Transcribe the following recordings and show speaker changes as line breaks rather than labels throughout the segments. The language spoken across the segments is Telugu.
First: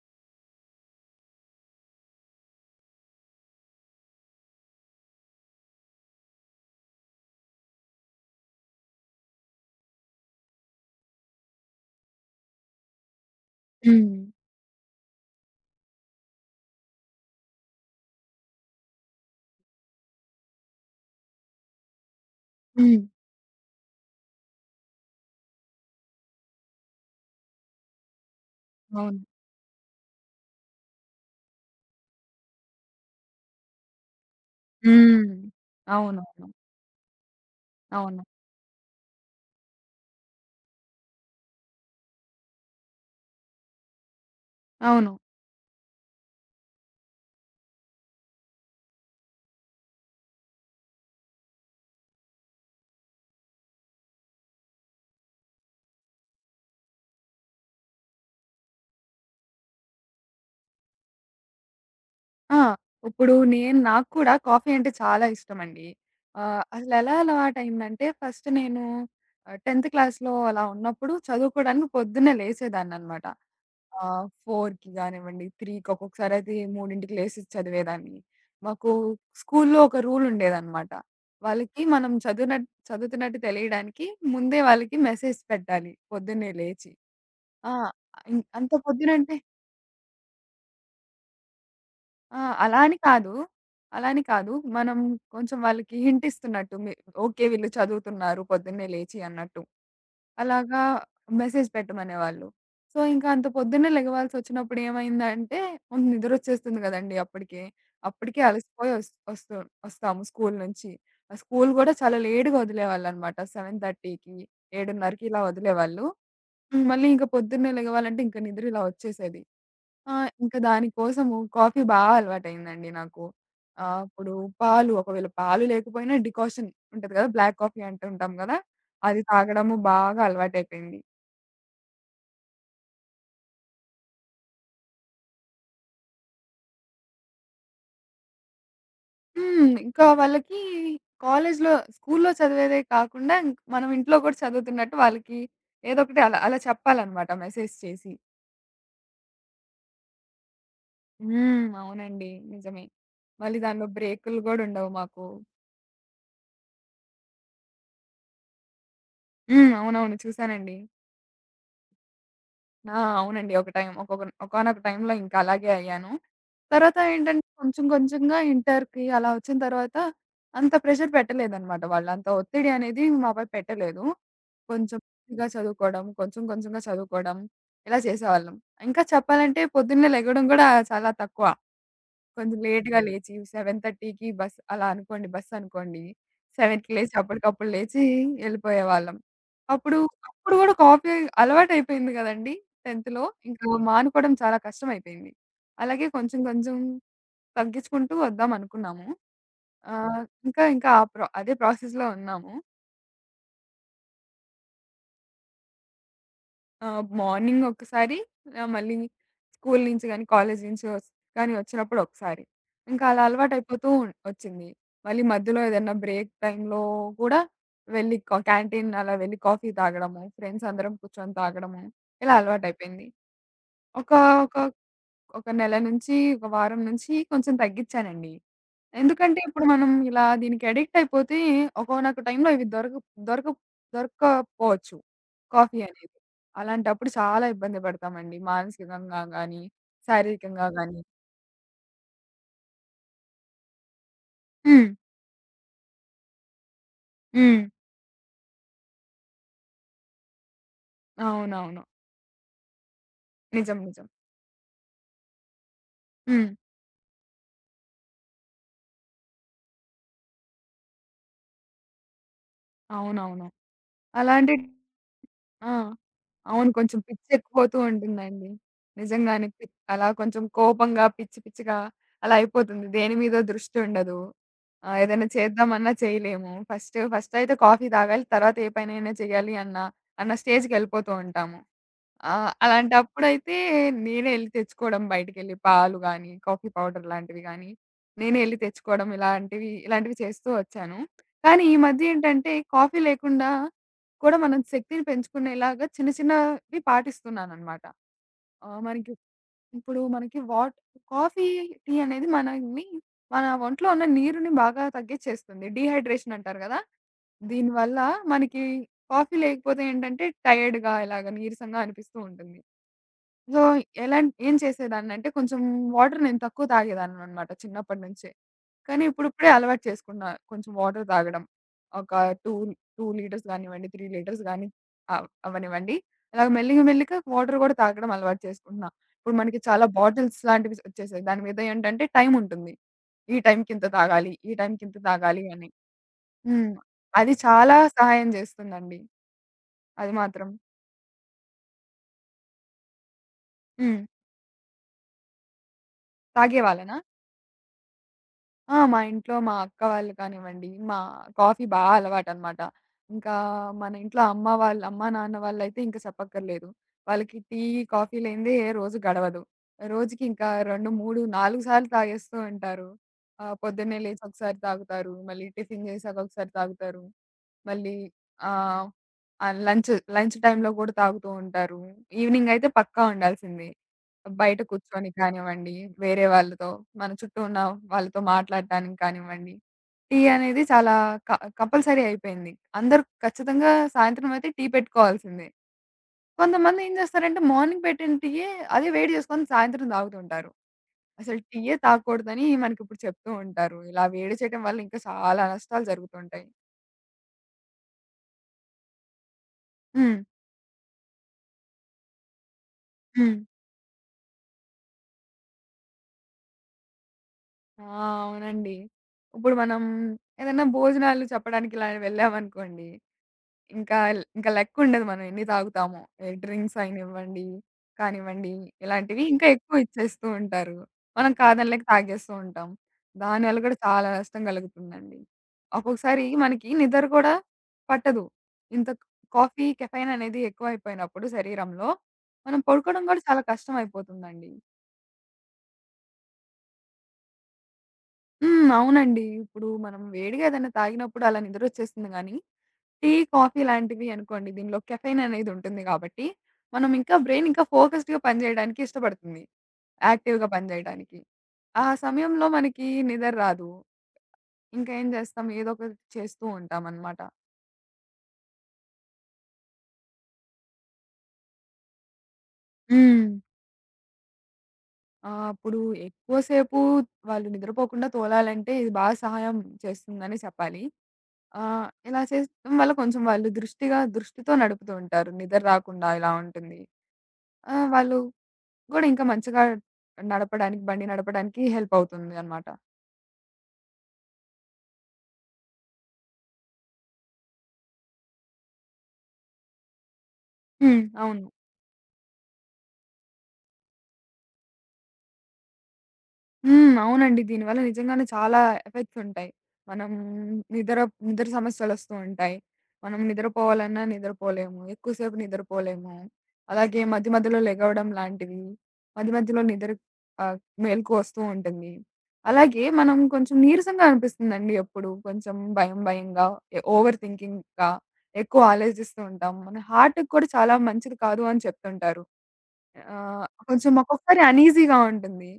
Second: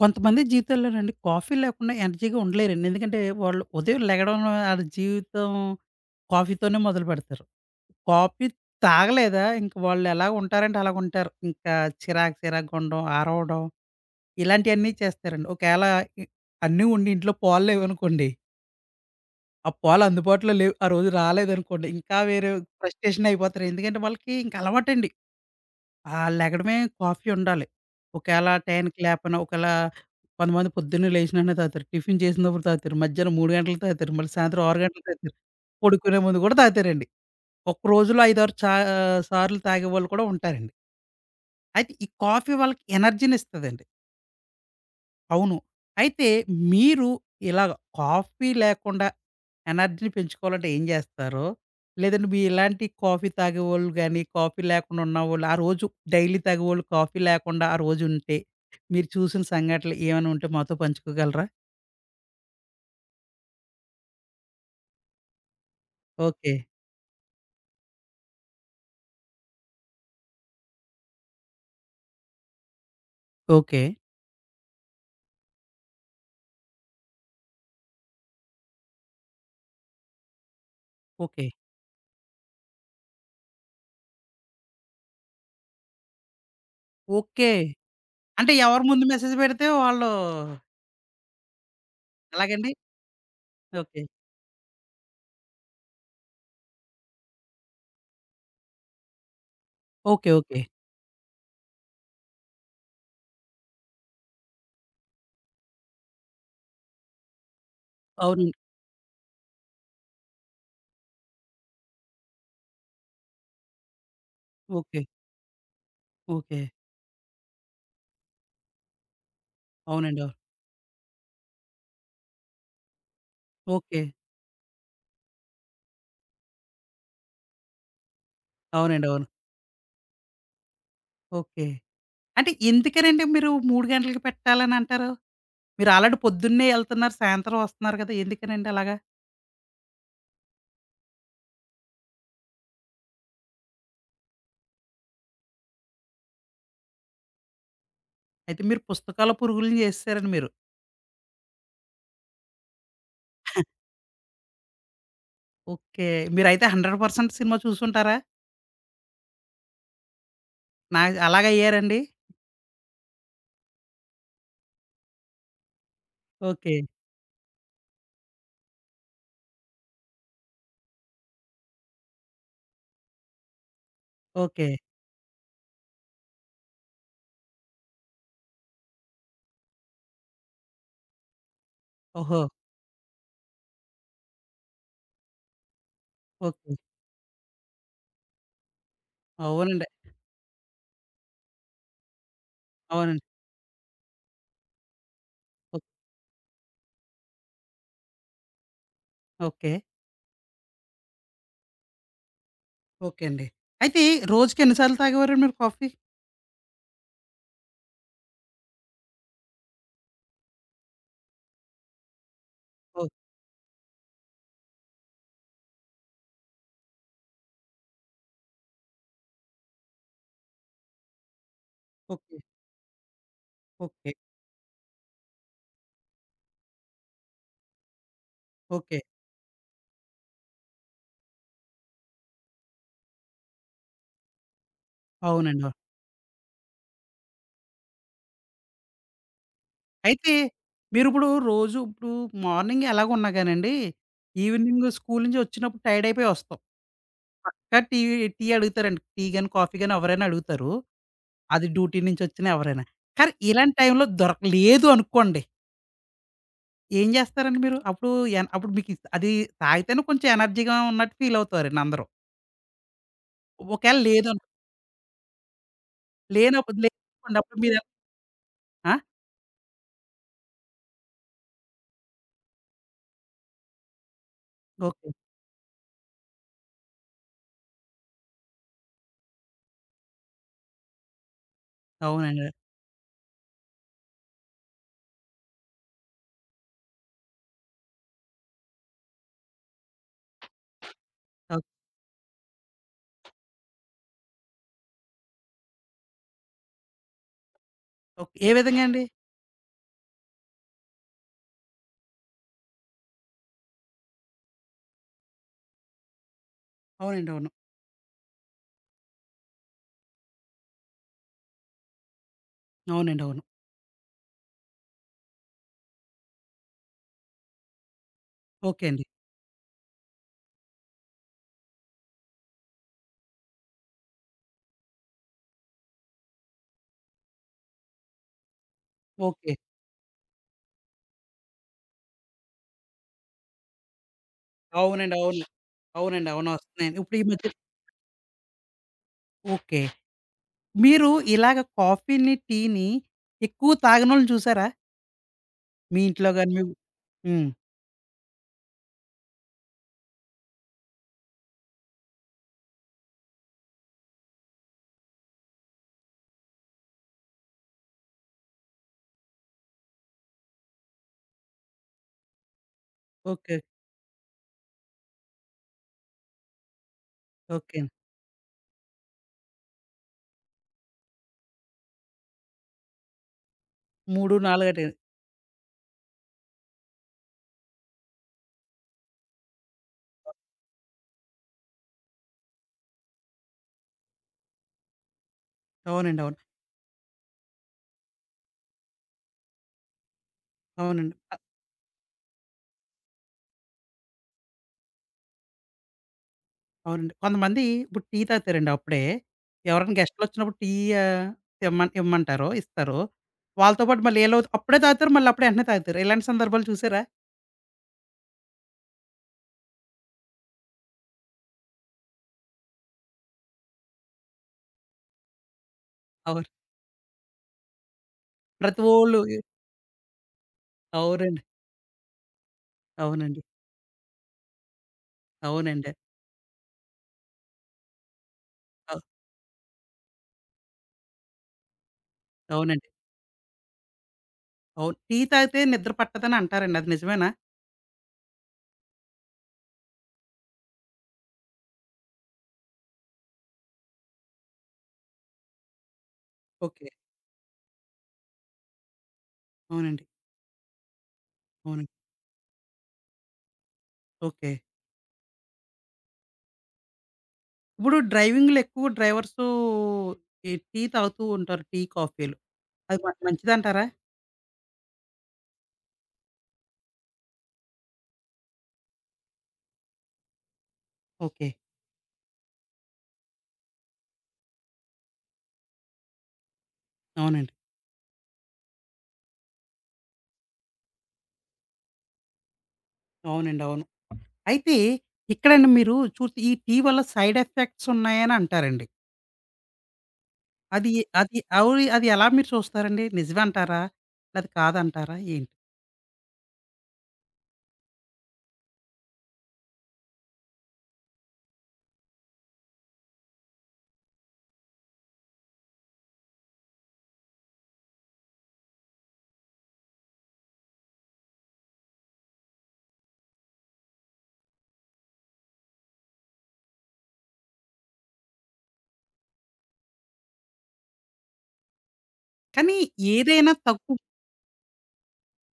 కొంతమంది జీవితాల్లోనండి కాఫీ లేకుండా ఎనర్జీగా ఉండలేరండి. ఎందుకంటే వాళ్ళు ఉదయం లెగడం ఆళ్ళ జీవితం కాఫీతోనే మొదలుపెడతారు. కాఫీ తాగలేదా ఇంక వాళ్ళెలా ఉంటారంటే అలాగుంటారు. ఇంకా చిరాకు చిరాకుగా ఉండడం, అరవడం
హ్మ్.
ఇలాంటియన్నీ చేస్తారండి. ఒకేళ ఇ అన్నీ ఉండి ఇంట్లో పాలు లేవనుకోండి, ఆ పాలు అందుబాటులో లేవు, ఆ రోజు రాలేదనుకోండి, ఇంకా వేరే
హ్మ్.
ఫ్రస్ట్రేషన్ అయిపోతారు. ఎందుకంటే వాళ్ళకి ఇంక అలవాటండి. ఆ! లెగడమే కాఫీ ఉండాలి. ఒకేళ టైంకి
అవును.
లేపనా, ఒకేళ కొంతమంది పొద్దున్నే లేచిన వెంటనే తాగుతారు. టిఫిన్ చేసినప్పుడు తాగుతారు. మధ్యాహ్నం 3 గంటలకు తాగుతారు. మళ్ళీ సాయంత్రం 6 గంటలకు
హ్మ్.
తాగుతారు. పడుకునే ముందు
అవునవును.
కూడా తాగుతారండి. ఒక రోజులో
అవును.
5, 6 సార్లు తాగేవాళ్ళు కూడా ఉంటారండి. అయితే ఈ కాఫీ వాళ్ళకి ఎనర్జీనిస్తదండి.
అవును.
అవును. అయితే మీరు ఇలాగ కాఫీ లేకుండా ఎనర్జీని పెంచుకోవాలంటే ఏం జేస్తారో, లేదంటే మీ ఇలాంటి కాఫీ తాగేవోళ్ళు గాని, కాఫీ లేకుండా ఉన్నవాళ్ళు, ఆ రోజు డైలీ తాగేవోళ్ళు కాఫీ లేకుండా ఆ రోజుంటే, మీరు చూసిన సంఘటనలు ఏమైనా ఉంటే మాతో పంచుకోగలరా?
ఆ! ఇప్పుడు నాకు కూడా కాఫీ అంటే చాలా ఇష్టమండి.
ఓకే.
అసలెలా అలవాటయిందంటే ఫస్ట్ నేను 10థ్ క్లాస్‌లో అలా ఉన్నప్పుడు చదువుకోడానికి పొద్దున్నే లేసేదాన్ననమాట.
ఓకే.
4కి గానివ్వండి, 3కి ఒక్కొక్కసారయితే 3కి లేసి చదివేదాన్ని. మాకు స్కూల్లో ఒక రూల్ ఉండేదనమాట.
ఓకే.
వాళ్ళకి మనం చదువుతున్నట్టు తెలియడానికి ముందే వాళ్ళకి మెసేజ్ పెట్టాలి పొద్దున్నే లేచి.
ఓకే.
ఆ! ఇన్
అంటే
అంత
ఎవరు ముందు మెసేజ్
పొద్దునంటే
పెడితే వాళ్ళు
ఆ!
అలాగండి?
అలా అని కాదు.
ఓకే.
అలా అని కాదు. మనం కొంచెం వాళ్ళకి హింట్ ఇస్తున్నట్టు. మీ ఓకే. వీళ్ళు చదువుతున్నారు పొద్దున్నే లేచి అన్నట్టు.
ఓకే. ఓకే.
అలాగా మెసేజ్ పెట్టమనేవాళ్ళు. సో, ఇంకా అంత పొద్దున్నే లెగవాల్సొచ్చినప్పుడు ఏమైందంటే, ముందు నిద్రొచ్చేస్తుంది గదండీ అప్పటికే. అప్పటికే
అవునండి.
అలసిపోయి ఒస్తూ ఒస్తాము స్కూలు నుంచి. ఆ స్కూలు గూడా చాలా లేట్‌గా వదిలేవాళ్ళనమాట.
ఓకే.
7:30కి ఇలా వదిలేవాళ్ళు.
ఓకే.
హ్మ్. మళ్ళీ ఇంక పొద్దున్నే లెగవాలంటే ఇంక నిద్ర ఇలా వచ్చేసేది.
అవునండి. అవును.
ఇంక దానికోసము కాఫీ బా అలవాటయిందండి నాకు.
ఓకే.
అప్పుడు పాలు లేకపోయినా డికాషన్ ఉంటది కదా! బ్లాక్ కాఫీ అంటూ ఉంటాం కదా!
అవునండి.
అది
అవును.
తాగడము బాగా అలవాటయిపోయింది.
ఓకే. అంటే ఎందుకనండి మీరు 3 గంటలకి పెట్టాలని అంటారు? మీరు ఆల్రెడీ పొద్దున్నే ఎళ్తున్నారు, సాయంత్రం వస్తున్నారు కదా! ఎందుకనండి అలాగా?
హ్మ్. ఇంకా వాళ్ళకి కాలేజ్‌లో, స్కూల్‌లో చదివేదే కాకుండా మనం ఇంట్లో కూడా చదువుతున్నట్టు వాళ్ళకి ఏదో ఒకటి అలా అలా చెప్పాలనమాట మెసేజ్ చేసి.
అయితే మీరు పుస్తకాల పురుగులని చేసేసారండి మీరు.
హ్మ్. అవునండి. నిజమే. మళ్ళీ దానిలో బ్రేకులు గూడా ఉండవు మాకు.
ఓకే. మీరైతే 100% సినిమా చూసుంటారా?
హ్మ్. అవునవును. చూసానండి.
నా అలాగయ్యారండి?
ఆ! అవునండి. ఒక టైం ఒకొక ఒకానొక టైంలో ఇంకా అలాగే అయ్యాను.
ఓకే.
తర్వాత ఏంటంటే కొంచెం కొంచెంగా ఇంటర్‌కి అలా వచ్చిన తర్వాత అంత ప్రెషర్ పెట్టలేదనమాట వాళ్ళు. అంత ఒత్తిడి అనేది మాపై పెట్టలేదు.
ఓకే.
కొంచెం ఇగా చదువుకోవడం, కొంచెం కొంచెంగా చదువుకోవడం ఇలా చేసేవాళ్ళం. ఇంకా చెప్పాలంటే పొద్దున్నే లెగడం గూడా చాలా తక్కువ.
ఓహో!
కొంచెం లేట్‌గా లేచి 7:30కి బస్ అలా అనుకోండి బస్సనుకోండి.
ఓకే.
7కి లేచి అప్పటికప్పుడు లేచి ఎళ్ళిపోయేవాళ్ళం.
అవునండి.
అప్పుడు, అప్పుడు గూడా కాఫీ అలవాటయిపోయింది గదండీ
అవునండి.
10థ్‌లో. ఇంకా మానుకోవడం చాలా కష్టమైపోయింది.
ఓ
అలాగే కొంచెం కొంచెం తగ్గించుకుంటూ వద్దాం అనుకున్నాము.
ఓకే.
ఆహ్, ఇంకా ఇంకా ఆ ప్రొ అదే ప్రాసెస్‌లో ఉన్నాము.
ఓకే అండి. అయితే రోజుకి ఎన్ని సార్లు తాగేవారండి మీరు కాఫీ?
ఆ! మార్నింగ్ ఒకసారి మళ్ళీ స్కూలు నుంచి గాని, కాలేజీ నుంచి వస్ కానీ వచ్చినప్పుడు ఒకసారి. ఇంకా
ఓహ్!
అలా అలవాటయిపోతూ వచ్చింది. మళ్ళీ మధ్యలో ఏదన్నా బ్రేక్ టైమ్‌లో కూడా వెళ్లి కా క్యాంటీన్ అలా వెళ్లి కాఫీ తాగడము, ఫ్రెండ్స్ అందరం కూర్చొని తాగడము, ఇలా
ఓకే.
అలవాటయిపోయింది.
ఓకే.
ఒక ఒక ఒక నెల నుంచి, ఒక వారం నుంచి కొంచెం తగ్గించానండి.
ఓకే.
ఎందుకంటే ఇప్పుడు మనం ఇలా దీనికి అడిక్ట్ అయిపోతే ఒకానొక టైంలో ఇవి దొరక దొరక దొరక్కపోవచ్చు.
అవునండి. అవును.
కాఫీ అనేది. అలాంటప్పుడు చాలా ఇబ్బంది పడతామండి. మానసికంగా గానీ,
అయితే
శారీరకంగా గానీ.
మీరిప్పుడు రోజు ఇప్పుడు మార్నింగ్ ఎలాగున్నా గానండి, ఈవినింగ్
హ్మ్.
స్కూలు నుంచి వచ్చినప్పుడు టైర్డ్ అయిపోయి వస్తాం.
హ్మ్.
కానీ టీ టీ అడుగుతారండి. టీ గాని, కాఫీ గాని ఎవరైనా అడుగుతారు. అది
అవునవును.
డ్యూటీ నుంచి వచ్చినా ఎవరైనా. కానీ ఇలాంటి
నిజం.
టైంలో
నిజం.
దొరకలేదు అనుకోండి.
హ్మ్.
ఏం జేస్తారండి మీరు? అప్పుడు అప్పుడు మీకు అది తాగితేనే కొంచెం ఎనర్జీగా ఉన్నట్టు ఫీల్ అవుతారండి అందరూ.
అవునవును.
ఒకవేళ లేదను
అలాంటి ఆ! అవును.
లేనప్పుడు
కొంచెం
లేదనుకోండి అప్పుడు
పిచ్చెక్కిపోతూ
మీరు
ఉంటుందండి.
ఆ!
నిజంగానే పి అలా కొంచెం కోపంగా, పిచ్చి పిచ్చిగా అలా అయిపోతుంది. దేని మీదో దృష్టిండదు.
ఓకే.
ఏదైనా చేద్దామన్నా చేయలేము. ఫస్టయితే కాఫీ తాగాలి. తర్వాత ఏ పనైనా చేయాలి అన్న స్టేజ్‌కెళ్ళిపోతూ ఉంటాము. ఆ!
అవునండి.
అలాంటప్పుడైతే నేనే ఎళ్లి తెచ్చుకోవడం బయటికెళ్ళి పాలు గానీ, కాఫీ పౌడర్ లాంటివి గానీ, నేనే ఎళ్లి తెచ్చుకోవడం ఇలాంటివి చేస్తూ వచ్చాను. కానీ
ఓకే.
ఈ మధ్య ఏంటంటే కాఫీ లేకుండా కూడా మనం శక్తిని పెంచుకునేలాగా చిన్న చిన్నవి పాటిస్తున్నాననమాట.
ఓకే. ఏ
ఆహ్,
విధంగా అండి?
మనకి ఇప్పుడు మనకి కాఫీ, టీ అనేది మనల్ని మన ఒంట్లో ఉన్న నీరుని బాగా తగ్గిచ్చేస్తుంది. డీహైడ్రేషన్ అంటారు గదా!
అవునండి. అవును.
దీనివల్ల మనకి కాఫీ లేకపోతే ఏంటంటే టైర్డ్‌గా ఇలాగ నీరసంగా అనిపిస్తూ ఉంటుంది.
అవునండి. అవును.
సో, ఏం చేసేదాన్నంటే కొంచెం వాటర్ నేను తక్కువ తాగేదాన్ననమాట చిన్నప్పటి నుంచే.
ఓకే అండి.
కానీ ఇప్పుడిప్పుడే అలవాటు చేసుకున్నా కొంచెం వాటర్ తాగడం. ఒక 2, 2 లీటర్స్ గానివ్వండి, 3 లీటర్స్ గాని అవ్వనివ్వండి. అలాగ మెల్లిగ మెల్లిగా వాటర్ గూడా తాగడం అలవాటు చేసుకుంటున్నా. ఇప్పుడు
ఓకే.
మనకి చాలా బాటిల్స్ లాంటివి వచ్చేసాయి. దాని మీద ఏంటంటే టైమ్ ఉంటుంది. ఈ టైంకింత తాగాలి, ఈ టైంకింత
అవునండి. అవును.
తాగాలి అని.
అవునండి. అవును.
హ్మ్.
వస్తున్నాయండి. ఇప్పుడు ఈ
అది
మధ్య
చాలా సహాయం జేస్తుందండి.
ఓకే.
అది మాత్రం.
మీరు ఇలాగ కాఫీని, టీని ఎక్కువ
హ్మ్.
తాగనోళ్ళని చూసారా? మీ ఇంట్లో గాని మీ
తాగేవాళ్ళనా?
హ్మ్.
ఆ! మా ఇంట్లో మా అక్క వాళ్ళు కానివ్వండి, మా కాఫీ బా అలవాటనమాట. ఇంకా మన ఇంట్లో అమ్మ, నాన్న వాళ్ళైతే ఇంక చెప్పక్కర్లేదు. వాళ్ళకి టీ, కాఫీ లేనిదే ఏ రోజు గడవదు. రోజుకి ఇంకా 2, 3, 4 సార్లు తాగేస్తూ ఉంటారు.
ఓకే.
పొద్దున్నే లేచి ఒకసారి తాగుతారు. మళ్ళీ టిఫిన్ చేశాక ఒకసారి తాగుతారు.
ఓకే.
మళ్ళీ ఆహ్, ఆహ్, లంచ్, లంచ్ టైమ్‌లో గూడా తాగుతూ ఉంటారు. ఈవినింగ్ అయితే పక్కా ఉండాల్సిందే.
3,
బయట
4 అంటే
కూర్చొని కానివ్వండి, వేరే వాళ్ళతో మన చుట్టూ ఉన్న వాళ్ళతో మాట్లాడటానికి కానివ్వండి, టీ అనేది చాలా క కంపల్సరీ అయిపోయింది. అందరూ ఖచ్చితంగా సాయంత్రం అయితే టీ పెట్టుకోవాల్సిందే.
అవునండి. అవును.
కొంతమంది ఏం చేస్తారంటే మార్నింగ్ పెట్టిన టీయే అదే వేడి చేసుకొని సాయంత్రం తాగుతుంటారు.
అవునండి.
అసలు టీయే తాగకూడదని మనకిప్పుడు చెప్తూ ఉంటారు. ఇలా వేడి చేయడం వల్ల ఇంకా చాలా నష్టాలు జరుగుతుంటాయి.
అవునండి. కొంతమంది ఇప్పుడు టీ తాగుతారండి అప్పుడే. ఎవరైనా
హ్మ్.
గెస్ట్‌లొచ్చినప్పుడు టీ ఆహ్, తెమ్మం ఇమ్మంటారు. ఇస్తారు.
హ్మ్.
వాళ్ళతో పాటు మళ్ళీ ఈళ్ళు అప్పుడే తాగుతారు. మళ్ళీ అప్పుడే వెంటనే తాగుతారు. ఇలాంటి సందర్భాలు చూసారా?
ఆ! అవునండి. ఇప్పుడు మనం ఏదైనా భోజనాలు చెప్పడానికి ఇలా వెళ్ళామనుకోండి. ఇంకా లెక్కుండదు మనం ఎన్ని తాగుతామో. ఏ
అవును.
డ్రింక్స్ అయినివ్వండి, కానివ్వండి
ప్రతి వోళ్ళు
ఇలాంటివి ఇంకా ఎక్కువ ఇచ్చేస్తూ ఉంటారు. మనం
అవునండి.
కాదనలేక తాగేస్తూ ఉంటాం.
అవునండి.
దానివల్ల కూడా చాలా నష్టం కలుగుతుందండి.
అవునండి.
ఒక్కొక్కసారి మనకి నిద్ర కూడా పట్టదు. ఇంత
అవ్
కాఫీ, కెఫెయిన్ అనేది ఎక్కువైపోయినప్పుడు శరీరంలో మనం
అవునండి.
పడుకోవడం కూడా చాలా కష్టం అయిపోతుందండి.
అవును. టీ తాగితే నిద్ర పట్టదని అంటారండి. అది నిజమేనా?
హ్మ్. అవునండి. ఇప్పుడు మనం వేడిగా ఏదైనా తాగినప్పుడు అలా నిద్రొచ్చేస్తుంది గానీ, టీ, కాఫీ లాంటివి అనుకోండి దీనిలో కెఫెయిన్ అనేది ఉంటుంది కాబట్టి,
ఓకే.
మనం ఇంకా ఫోకస్డ్‌గా పనిజేయడానికి ఇష్టపడుతుంది.
అవునండి.
యాక్టివ్‌గా పనిజేయడానికి. ఆ
అవునండి.
సమయంలో మనకి నిద్ర రాదు.
ఓకే.
ఇంకా ఏం జేస్తాం ఏదో ఒకటి చేస్తూ ఉంటామనమాట.
ఇప్పుడు డ్రైవింగ్‌లో ఎక్కువ డ్రైవర్సు ఈ టీ తాగుతూ ఉంటారు. టీ, కాఫీలు. అది మనకి
హ్మ్.
మంచిదంటారా?
ఆ! అప్పుడు ఎక్కువ సేపు వాళ్ళు నిద్రపోకుండా తోలాలంటే ఇది బాగా సహాయం చేస్తుందనే చెప్పాలి.
ఓకే.
ఆ! ఇలా చేయడం వల్ల కొంచెం వాళ్ళు దృష్టిగా దృష్టితో నడుపుతూ ఉంటారు. నిద్ర రాకుండా ఇలా ఉంటుంది.
అవునండి.
వాళ్ళు కూడా ఇంకా మంచిగా బండి నడపడానికి హెల్ప్ అవుతుంది అన్నమాట.
అవునండి. అవును. అయితే ఇక్కడండి మీరు చూస్తే ఈ టీ వల్ల సైడ్ ఎఫెక్ట్స్ ఉన్నాయని అంటారండి. అది
హ్మ్.
అది
అవును.
అవి అది ఎలా మీరు చూస్తారండి? నిజమంటారా? అది కాదంటారా? ఏంటి?
హ్మ్. అవునండి. దీనివల్ల నిజంగానే చాలా ఎఫెక్ట్స్ ఉంటాయి. మనం నిద్ర నిద్ర సమస్యలొస్తూ ఉంటాయి. మనం నిద్రపోవాలన్నా నిద్రపోలేము. ఎక్కువసేపు నిద్రపోలేము. అలాగే మధ్య మధ్యలో లెగవడం లాంటివి, మధ్య మధ్యలో ఆహ్, మెలుకువ వస్తూ ఉంటుంది. అలాగే మనం కొంచెం నీరసంగా అనిపిస్తుందండి ఎప్పుడు. కొంచెం భయం భయంగా, ఓవర్ థింకింగ్‌గా. ఎక్కువ ఆలోచిస్తూ ఉంటాం. మన హార్ట్‌కి కూడా చాలా మంచిది కాదు అని చెప్తుంటారు.
కానీ ఏదైనా
కొంచెం
తక్కువ
ఒక్కొక్కసారి అనీజీగా ఉంటుంది.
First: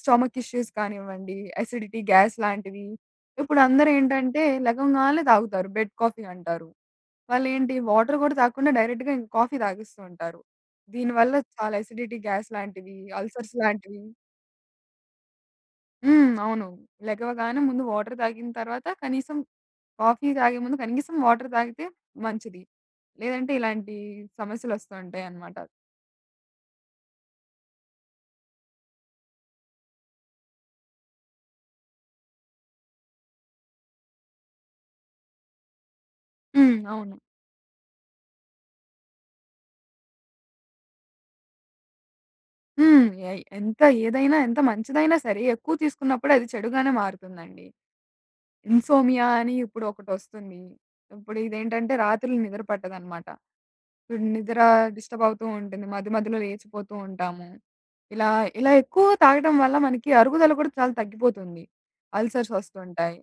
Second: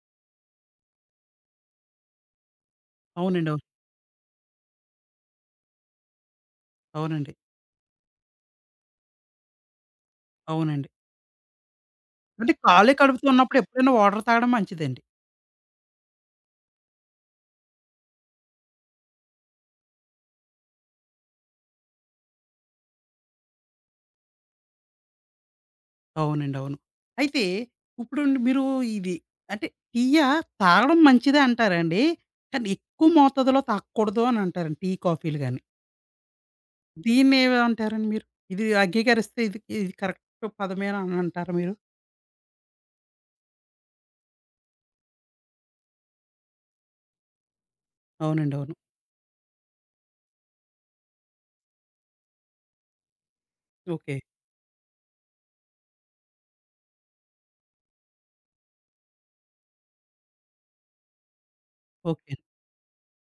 స్టొమక్ ఇష్యూస్ కానివ్వండి, అసిడిటీ, గ్యాస్ లాంటివి.
అవునండి.
ఇప్పుడు
అవును.
అందరూ ఏంటంటే లెగంగాల్నే తాగుతారు. బెడ్ కాఫీ అంటారు.
అవునండి.
వాళ్ళేంటి వాటర్ కూడా తాగకుండా డైరెక్ట్‌గా ఇంక కాఫీ తాగేస్తూ ఉంటారు.
అవునండి.
దీనివల్ల చాలా అసిడిటీ, గ్యాస్
అంటే ఖాళీ
లాంటివి,
కడుపుతో
అల్సర్స్
ఉన్నప్పుడు ఎప్పుడైనా
లాంటివి.
వాటర్ తాగడం మంచిదండి.
హ్మ్. అవును. లెగవగానే ముందు వాటర్ తాగిన తర్వాత కనీసం కాఫీ తాగే ముందు కనీసం వాటర్ తాగితే మంచిది. లేదంటే ఇలాంటి సమస్యలొస్తూ ఉంటాయన్నమాట.
అవునండి. అవును. అయితే ఇప్పుడు మీరు ఇది అంటే టీయా తాగడం మంచిదే అంటారండి. కానీ ఎక్కువ మోతాదులో తాగకూడదు అని అంటారండి టీ, కాఫీలు గాని.
హ్మ్. అవును.
దీన్ని ఏమంటారండి మీరు? ఇది అంగీకరిస్తే ఇది ఇది కరెక్ట్ పదమేనా అని అంటారా మీరు?
హ్మ్. ఎయ్ ఎంత ఏదైనా ఎంత మంచిదైనా సరే ఎక్కువ తీసుకున్నప్పుడు అది చెడుగానే మారుతుందండి.
అవునండి. అవును.
ఇన్సోమియా అని ఇప్పుడొకటొస్తుంది. ఇప్పుడు ఇదేంటంటే రాత్రులు నిద్ర పట్టదనమాట.
ఓకే.
ఇప్పుడు నిద్ర డిస్టర్బ్ అవుతూ ఉంటుంది. మధ్య మధ్యలో లేచిపోతూ ఉంటాము. ఇలా ఇలా ఎక్కువ తాగడం వల్ల మనకి అరుగుదల కూడా చాలా తగ్గిపోతుంది.
ఓకే.
అల్సర్స్ వస్తుంటాయి.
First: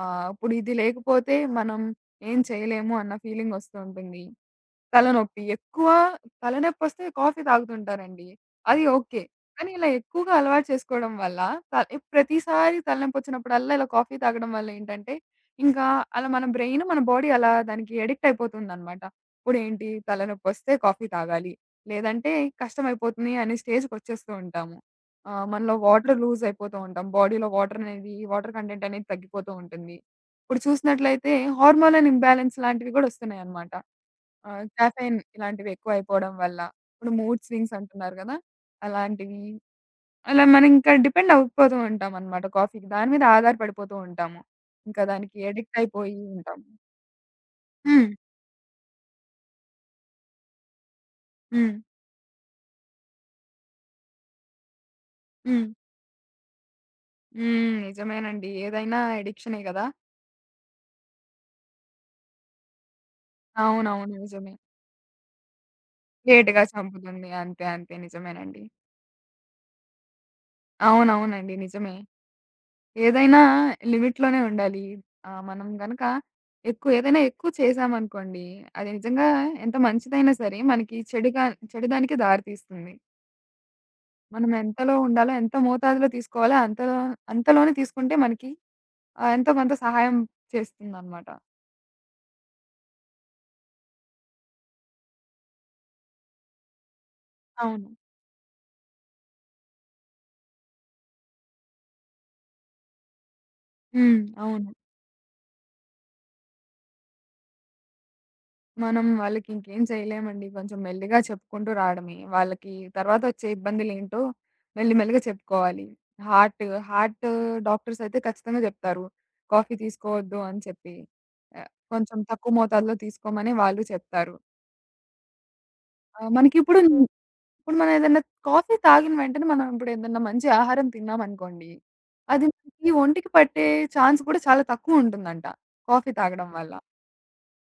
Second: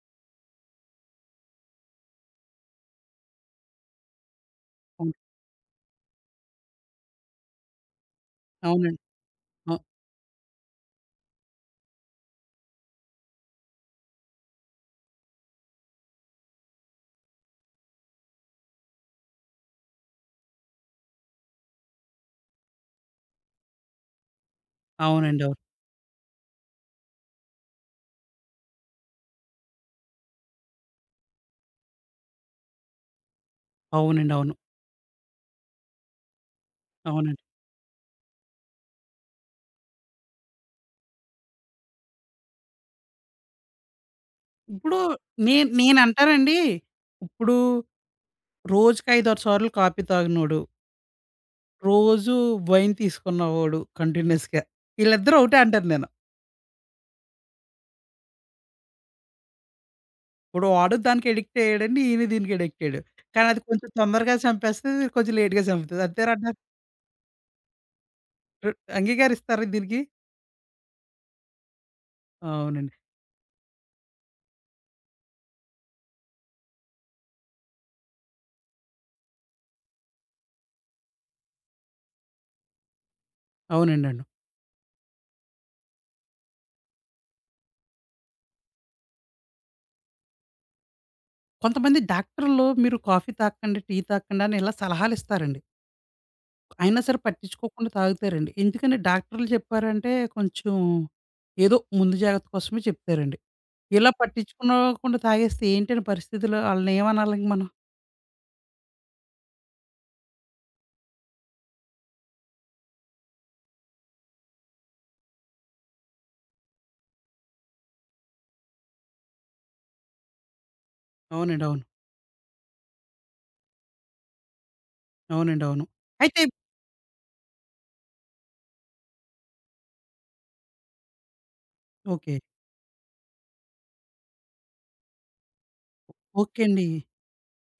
ఇప్పుడు ఇది లేకపోతే మనం ఏం చేయలేము అన్న ఫీలింగ్ వస్తూ ఉంటుంది.
అవును.
తలనొప్పి ఎక్కువ తలనొప్పొస్తే కాఫీ తాగుతుంటారండి. అది
అవునండి.
ఓకే. కానీ
అ
ఇలా ఎక్కువగా అలవాటు చేసుకోవడం వల్ల ప్రతిసారి తలనొప్పొచ్చినప్పుడల్లా ఇలా కాఫీ తాగడం వల్ల ఏంటంటే, ఇంకా అలా మన బ్రెయిన్, మన బాడీ అలా దానికి అడిక్ట్ అయిపోతుందనమాట. ఇప్పుడేంటి తలనొప్పొస్తే కాఫీ తాగాలి. లేదంటే కష్టమైపోతుంది అనే స్టేజ్‌కొచ్చేస్తూ ఉంటాము.
అవునండి. అవును.
మనలో వాటర్ లూజ్ అయిపోతూ ఉంటాం. బాడీలో వాటర్ కంటెంట్ అనేది తగ్గిపోతూ ఉంటుంది. ఇప్పుడు చూసినట్లయితే హార్మోనల్ ఇంబాలెన్స్ లాంటివి గూడా వస్తున్నాయన్నమాట.
అవునండి. అవును.
కాఫెయిన్ ఇలాంటివి ఎక్కువ అయిపోవడం వల్ల. ఇప్పుడు మూడ్
అవునండి.
స్వింగ్స్ అంటున్నారు గదా! అలాంటివి అలా మనింకా డిపెండ్ అవ్వకపోతూ ఉంటామనమాట కాఫీకి. దాని మీద ఆధారపడిపోతూ ఉంటాము.
ఇప్పుడు
ఇంకా దానికి
నే
అడిక్ట్ అయిపోయి
నేనంటానండి,
ఉంటాము.
ఇప్పుడు
హ్మ్.
రోజుకి 5, 6 సార్లు కాఫీ తాగినోడు
హ్మ్.
రోజు వైన్ తీసుకున్నవాడు కంటిన్యూయస్‌గా. ఈళ్ళిద్దరూ ఒకటే
హ్మ్.
అంటాను నేను.
హ్మ్. నిజమేనండి. ఏదైనా అడిక్షనే గదా!
ఇప్పుడు వాడు దానికి అడిక్ట్ అయ్యాడండి. ఈయన దీనికి అడిక్ట్ అయ్యాడు. కానీ అది కొంచెం
అవునవును.
తొందరగా
నిజమే.
చంపేస్తది. ఇది కొంచెం లేట్‌గా చంపుతది. అంతేనా అంటారు?
లేట్‌గా చంపుతుంది. అంతే. అంతే. నిజమేనండి.
ర్ అంగీకరిస్తారా దీనికి?
అవునవునండి. నిజమే.
అవునండి.
ఏదైనా లిమిట్‌లోనే ఉండాలి. మనం గనక ఎక్కువ చేశామనుకోండి, అది నిజంగా ఎంత మంచిదైనా సరే మనకి చెడుదానికే దారి తీస్తుంది.
అవునండి. అవును.
మనం ఎంతలో ఉండాలో, ఎంత మోతాదులో తీసుకోవాలో అంతలోనే తీసుకుంటే మనకి ఎంతో కొంత సహాయం చేస్తుందనమాట.
కొంతమంది డాక్టర్‌లు మీరు కాఫీ తాగకండి, టీ తాగకండి అని ఇలా సలహాలు ఇస్తారండి. అయినా సరే
అవును.
పట్టించుకోకుండా తాగుతారండి. ఎందుకని డాక్టర్‌లు చెప్పారంటే కొంచెం ఏదో ముందు జాగ్రత్త కోసమే చెప్తారండి. ఇలా
హ్మ్. అవును.
పట్టించుకోకుండా తాగేస్తే ఏంటండి పరిస్థితులు? ఆళ్ళని ఏమనాలండి మనం?
మనం వాళ్ళకి ఇంకేం చేయలేమండి. కొంచెం మెల్లిగా చెప్పుకుంటూ రావడమే. వాళ్ళకి తర్వాతొచ్చే ఇబ్బందులేంటో మెల్లిగా చెప్పుకోవాలి. హార్ట్, హార్ట్ డాక్టర్స్ అయితే ఖచ్చితంగా చెప్తారు. కాఫీ తీసుకోవద్దు అని చెప్పి.
అవునండి. అవును.
కొంచెం తక్కువ మోతాదులో తీసుకోమని వాళ్ళు చెప్తారు.
అవునండి. అవును.
ఆహ్,
అయితే
మనకిప్పుడు ఇప్పుడు మనం ఏదైనా కాఫీ తాగిన వెంటనే మనం ఇప్పుడు ఏదన్నా మంచి ఆహారం తిన్నామనుకోండి.
ఓకే.
అది మనకి ఒంటికి పట్టే ఛాన్స్ కూడా చాలా తక్కువుంటుందంట. కాఫీ తాగడం
ఓకే
వల్ల.
అండి.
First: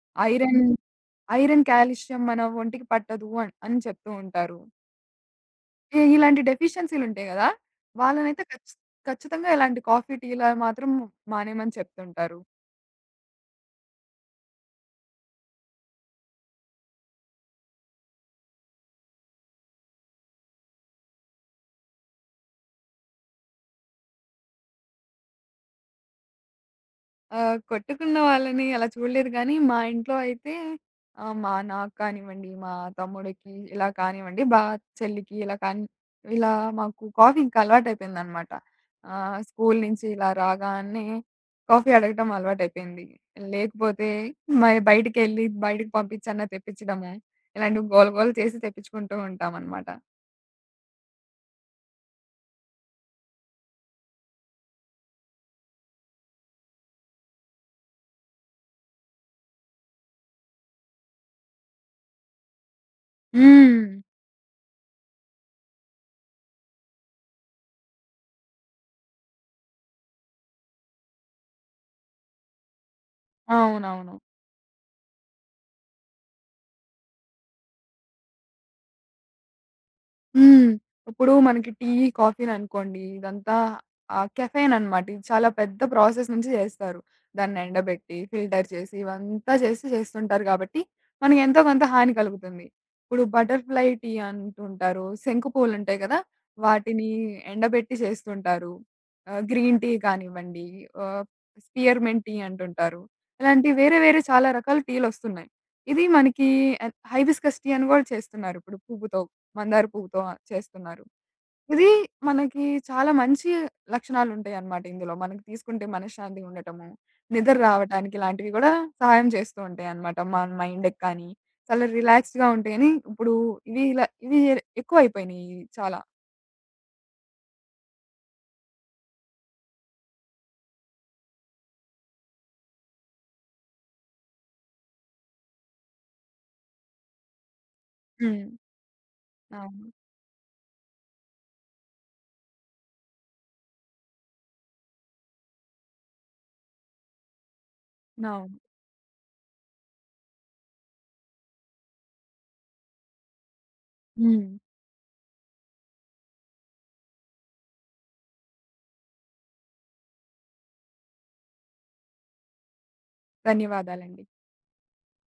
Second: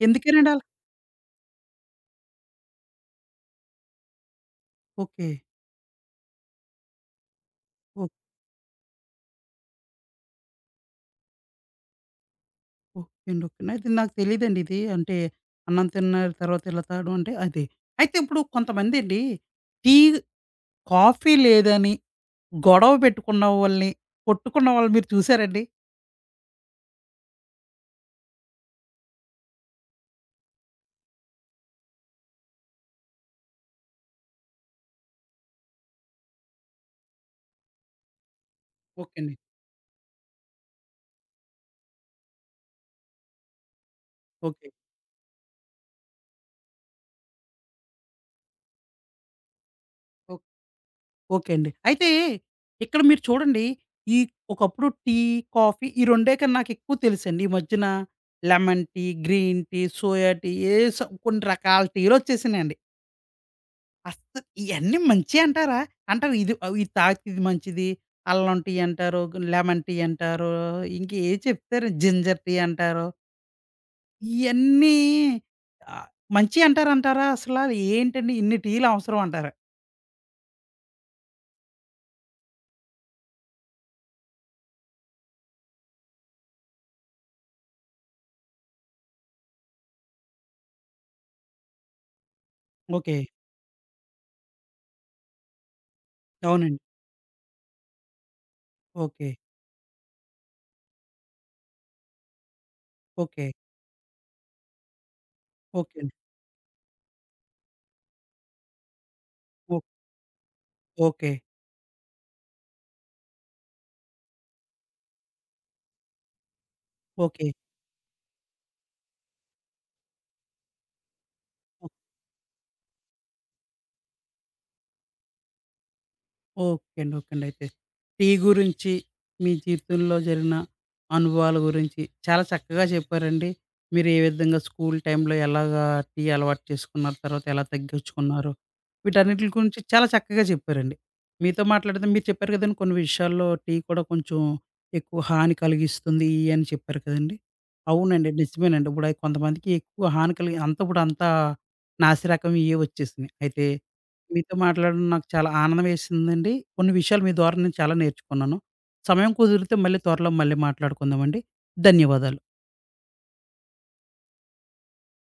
ఎందుకేనండి అలా?
ఐరన్, ఐరన్, కాల్షియం మన ఒంటికి పట్టదు అని అని చెప్తూ ఉంటారు.
ఓకే.
ఇలాంటి డెఫిషియన్సీలుంటాయి గదా!
ఓ
వాళ్ళనైతే ఖచ్చితంగా ఇలాంటి కాఫీ, టీ‌ల మాత్రం మానేయమని చెప్తుంటారు.
ఓకే అండి. ఓకే అండి. అయితే నాకు తెలీదండి ఇది. అంటే అన్నం తిన్న తర్వాత ఇలా తాగడం అంటే అది. అయితే ఇప్పుడు కొంతమందండి టీ, కాఫీ లేదని గొడవ పెట్టుకున్న వాళ్ళని, కొట్టుకున్న వాళ్ళని మీరు చూసారండి?
కొట్టుకున్న వాళ్ళని అలా చూడలేదు గానీ, మా ఇంట్లో అయితే ఆహ్, మా నాకు కానివ్వండి, మా తమ్ముడికి ఇలా కానివ్వండి, చెల్లికి ఇలా కాని ఇలా మాకు కాఫీ ఇంకా అలవాటయిపోయిందనమాట.
ఓకే అండి.
స్కూల్ నుంచి ఇలా రాగానే కాఫీ అడగటం అలవాటయిపోయింది. లేకపోతే
ఓకే.
మరి బయటకి పంపించన్నా తెప్పించడము. ఇలాంటివి గోల గోల చేసి తెప్పించుకుంటూ ఉంటామనమాట.
ఓకే అండి. అయితే ఇక్కడ మీరు చూడండి, ఈ ఒకప్పుడు టీ, కాఫీ ఈ రెండే కన్నా నాకెక్కువ తెలుసండి. ఈ మధ్యన lemon tea, green tea, soya tea ఏస కొన్ని రకాల టీలొచ్చేసినియండి.
హ్మ్.
అస్సలు ఇయన్నీ మంచియే అంటారా? అంటారు ఇది ఆహ్, ఇది తాగితే ఇది మంచిది, అల్లం టీ అంటారు, లెమన్ టీ అంటారు, ఇంకేయో చెప్తారు జింజర్ టీ అంటారు.
అవునవును.
ఇయన్నీ ఆహ్, మంచియి అంటారంటారా అసలా? ఏంటండి ఇన్ని టీలు అవసరం అంటారా?
హ్మ్. ఇప్పుడు మనకి టీ, కాఫీననుకోండి. ఇదంతా కెఫెయిన్ అనమాట. ఇది చాలా పెద్ద ప్రాసెస్ నుంచి చేస్తారు. దాన్ని ఎండబెట్టి, ఫిల్టర్ చేసి, ఇవంతా చేసి చేస్తుంటారు కాబట్టి, మనకి ఎంతో కొంత హాని కలుగుతుంది.
ఓకే.
ఇప్పుడు బటర్‌ఫ్లై టీ అంటుంటారు. శంకు పూలుంటాయి కదా!
అవునండి.
వాటిని ఎండబెట్టి చేస్తుంటారు.
ఓకే.
గ్రీన్ టీ కానివ్వండి, ఆహ్, స్పియర్‌మెంట్ టీ అంటుంటారు.
ఓకే.
ఇలాంటి వేరే వేరే చాలా రకాల టీలొస్తున్నాయి.
ఓకే.
ఇది మనకి హైబిస్కస్ టీ అని కూడా చేస్తున్నారు ఇప్పుడు పువ్వుతో.
ఓ
మందార పువ్వుతో చేస్తున్నారు.
ఓకే.
ఇది మనకి చాలా మంచి లక్షణాలుంటాయన్నమాట ఇందులో. మనకి తీసుకుంటే మనశ్శాంతిగా ఉండటము,
ఓకే.
నిద్ర రావటానికి ఇలాంటివి గూడా సహాయం చేస్తూ ఉంటాయన్నమాట. మన మైండ్‌కి కానీ, చాలా
ఓ
రిలాక్స్‌గా ఉంటాయని ఇప్పుడు ఇవి ఎక్కువైపోయినాయి చాలా.
ఓకే అండి. ఓకే అండి. అయితే టీ గురించి మీ జీవితంలో జరిగిన అనుభవాల గురించి చాలా చక్కగా చెప్పారండి. మీరు ఏ విధంగా స్కూల్ టైంలో ఎలాగా టీ అలవాటు చేసుకున్నారు? తర్వాత ఎలా
హ్మ్.
తగ్గించుకున్నారు? వీటన్నిటిల గురించి
అవును.
చాలా చక్కగా చెప్పారండి. మీతో మాట్లాడితే మీరు చెప్పారు కదండీ, కొన్ని విషయాల్లో టీ కూడా కొంచెం ఎక్కువ హాని కలిగిస్తుంది ఇయి అని చెప్పారు కదండీ. అవునండి.
అవును.
నిజమేనండి. ఇప్పుడు అయి కొంతమందికి ఎక్కువ హాని కలిగి అంతా ఇప్పుడు అంతా నాసిరకం ఇయే వచ్చేసినియి. అయితే
హ్మ్.
మీతో మాట్లాడడం నాకు చాలా ఆనందం వేసిందండి. కొన్ని విషయాలు మీ ద్వారా నేను చాలా నేర్చుకున్నాను. సమయం కుదిరితే మళ్ళీ త్వరలో మళ్ళీ మాట్లాడుకుందామండి. ధన్యవాదాలు.
ధన్యవాదాలండి.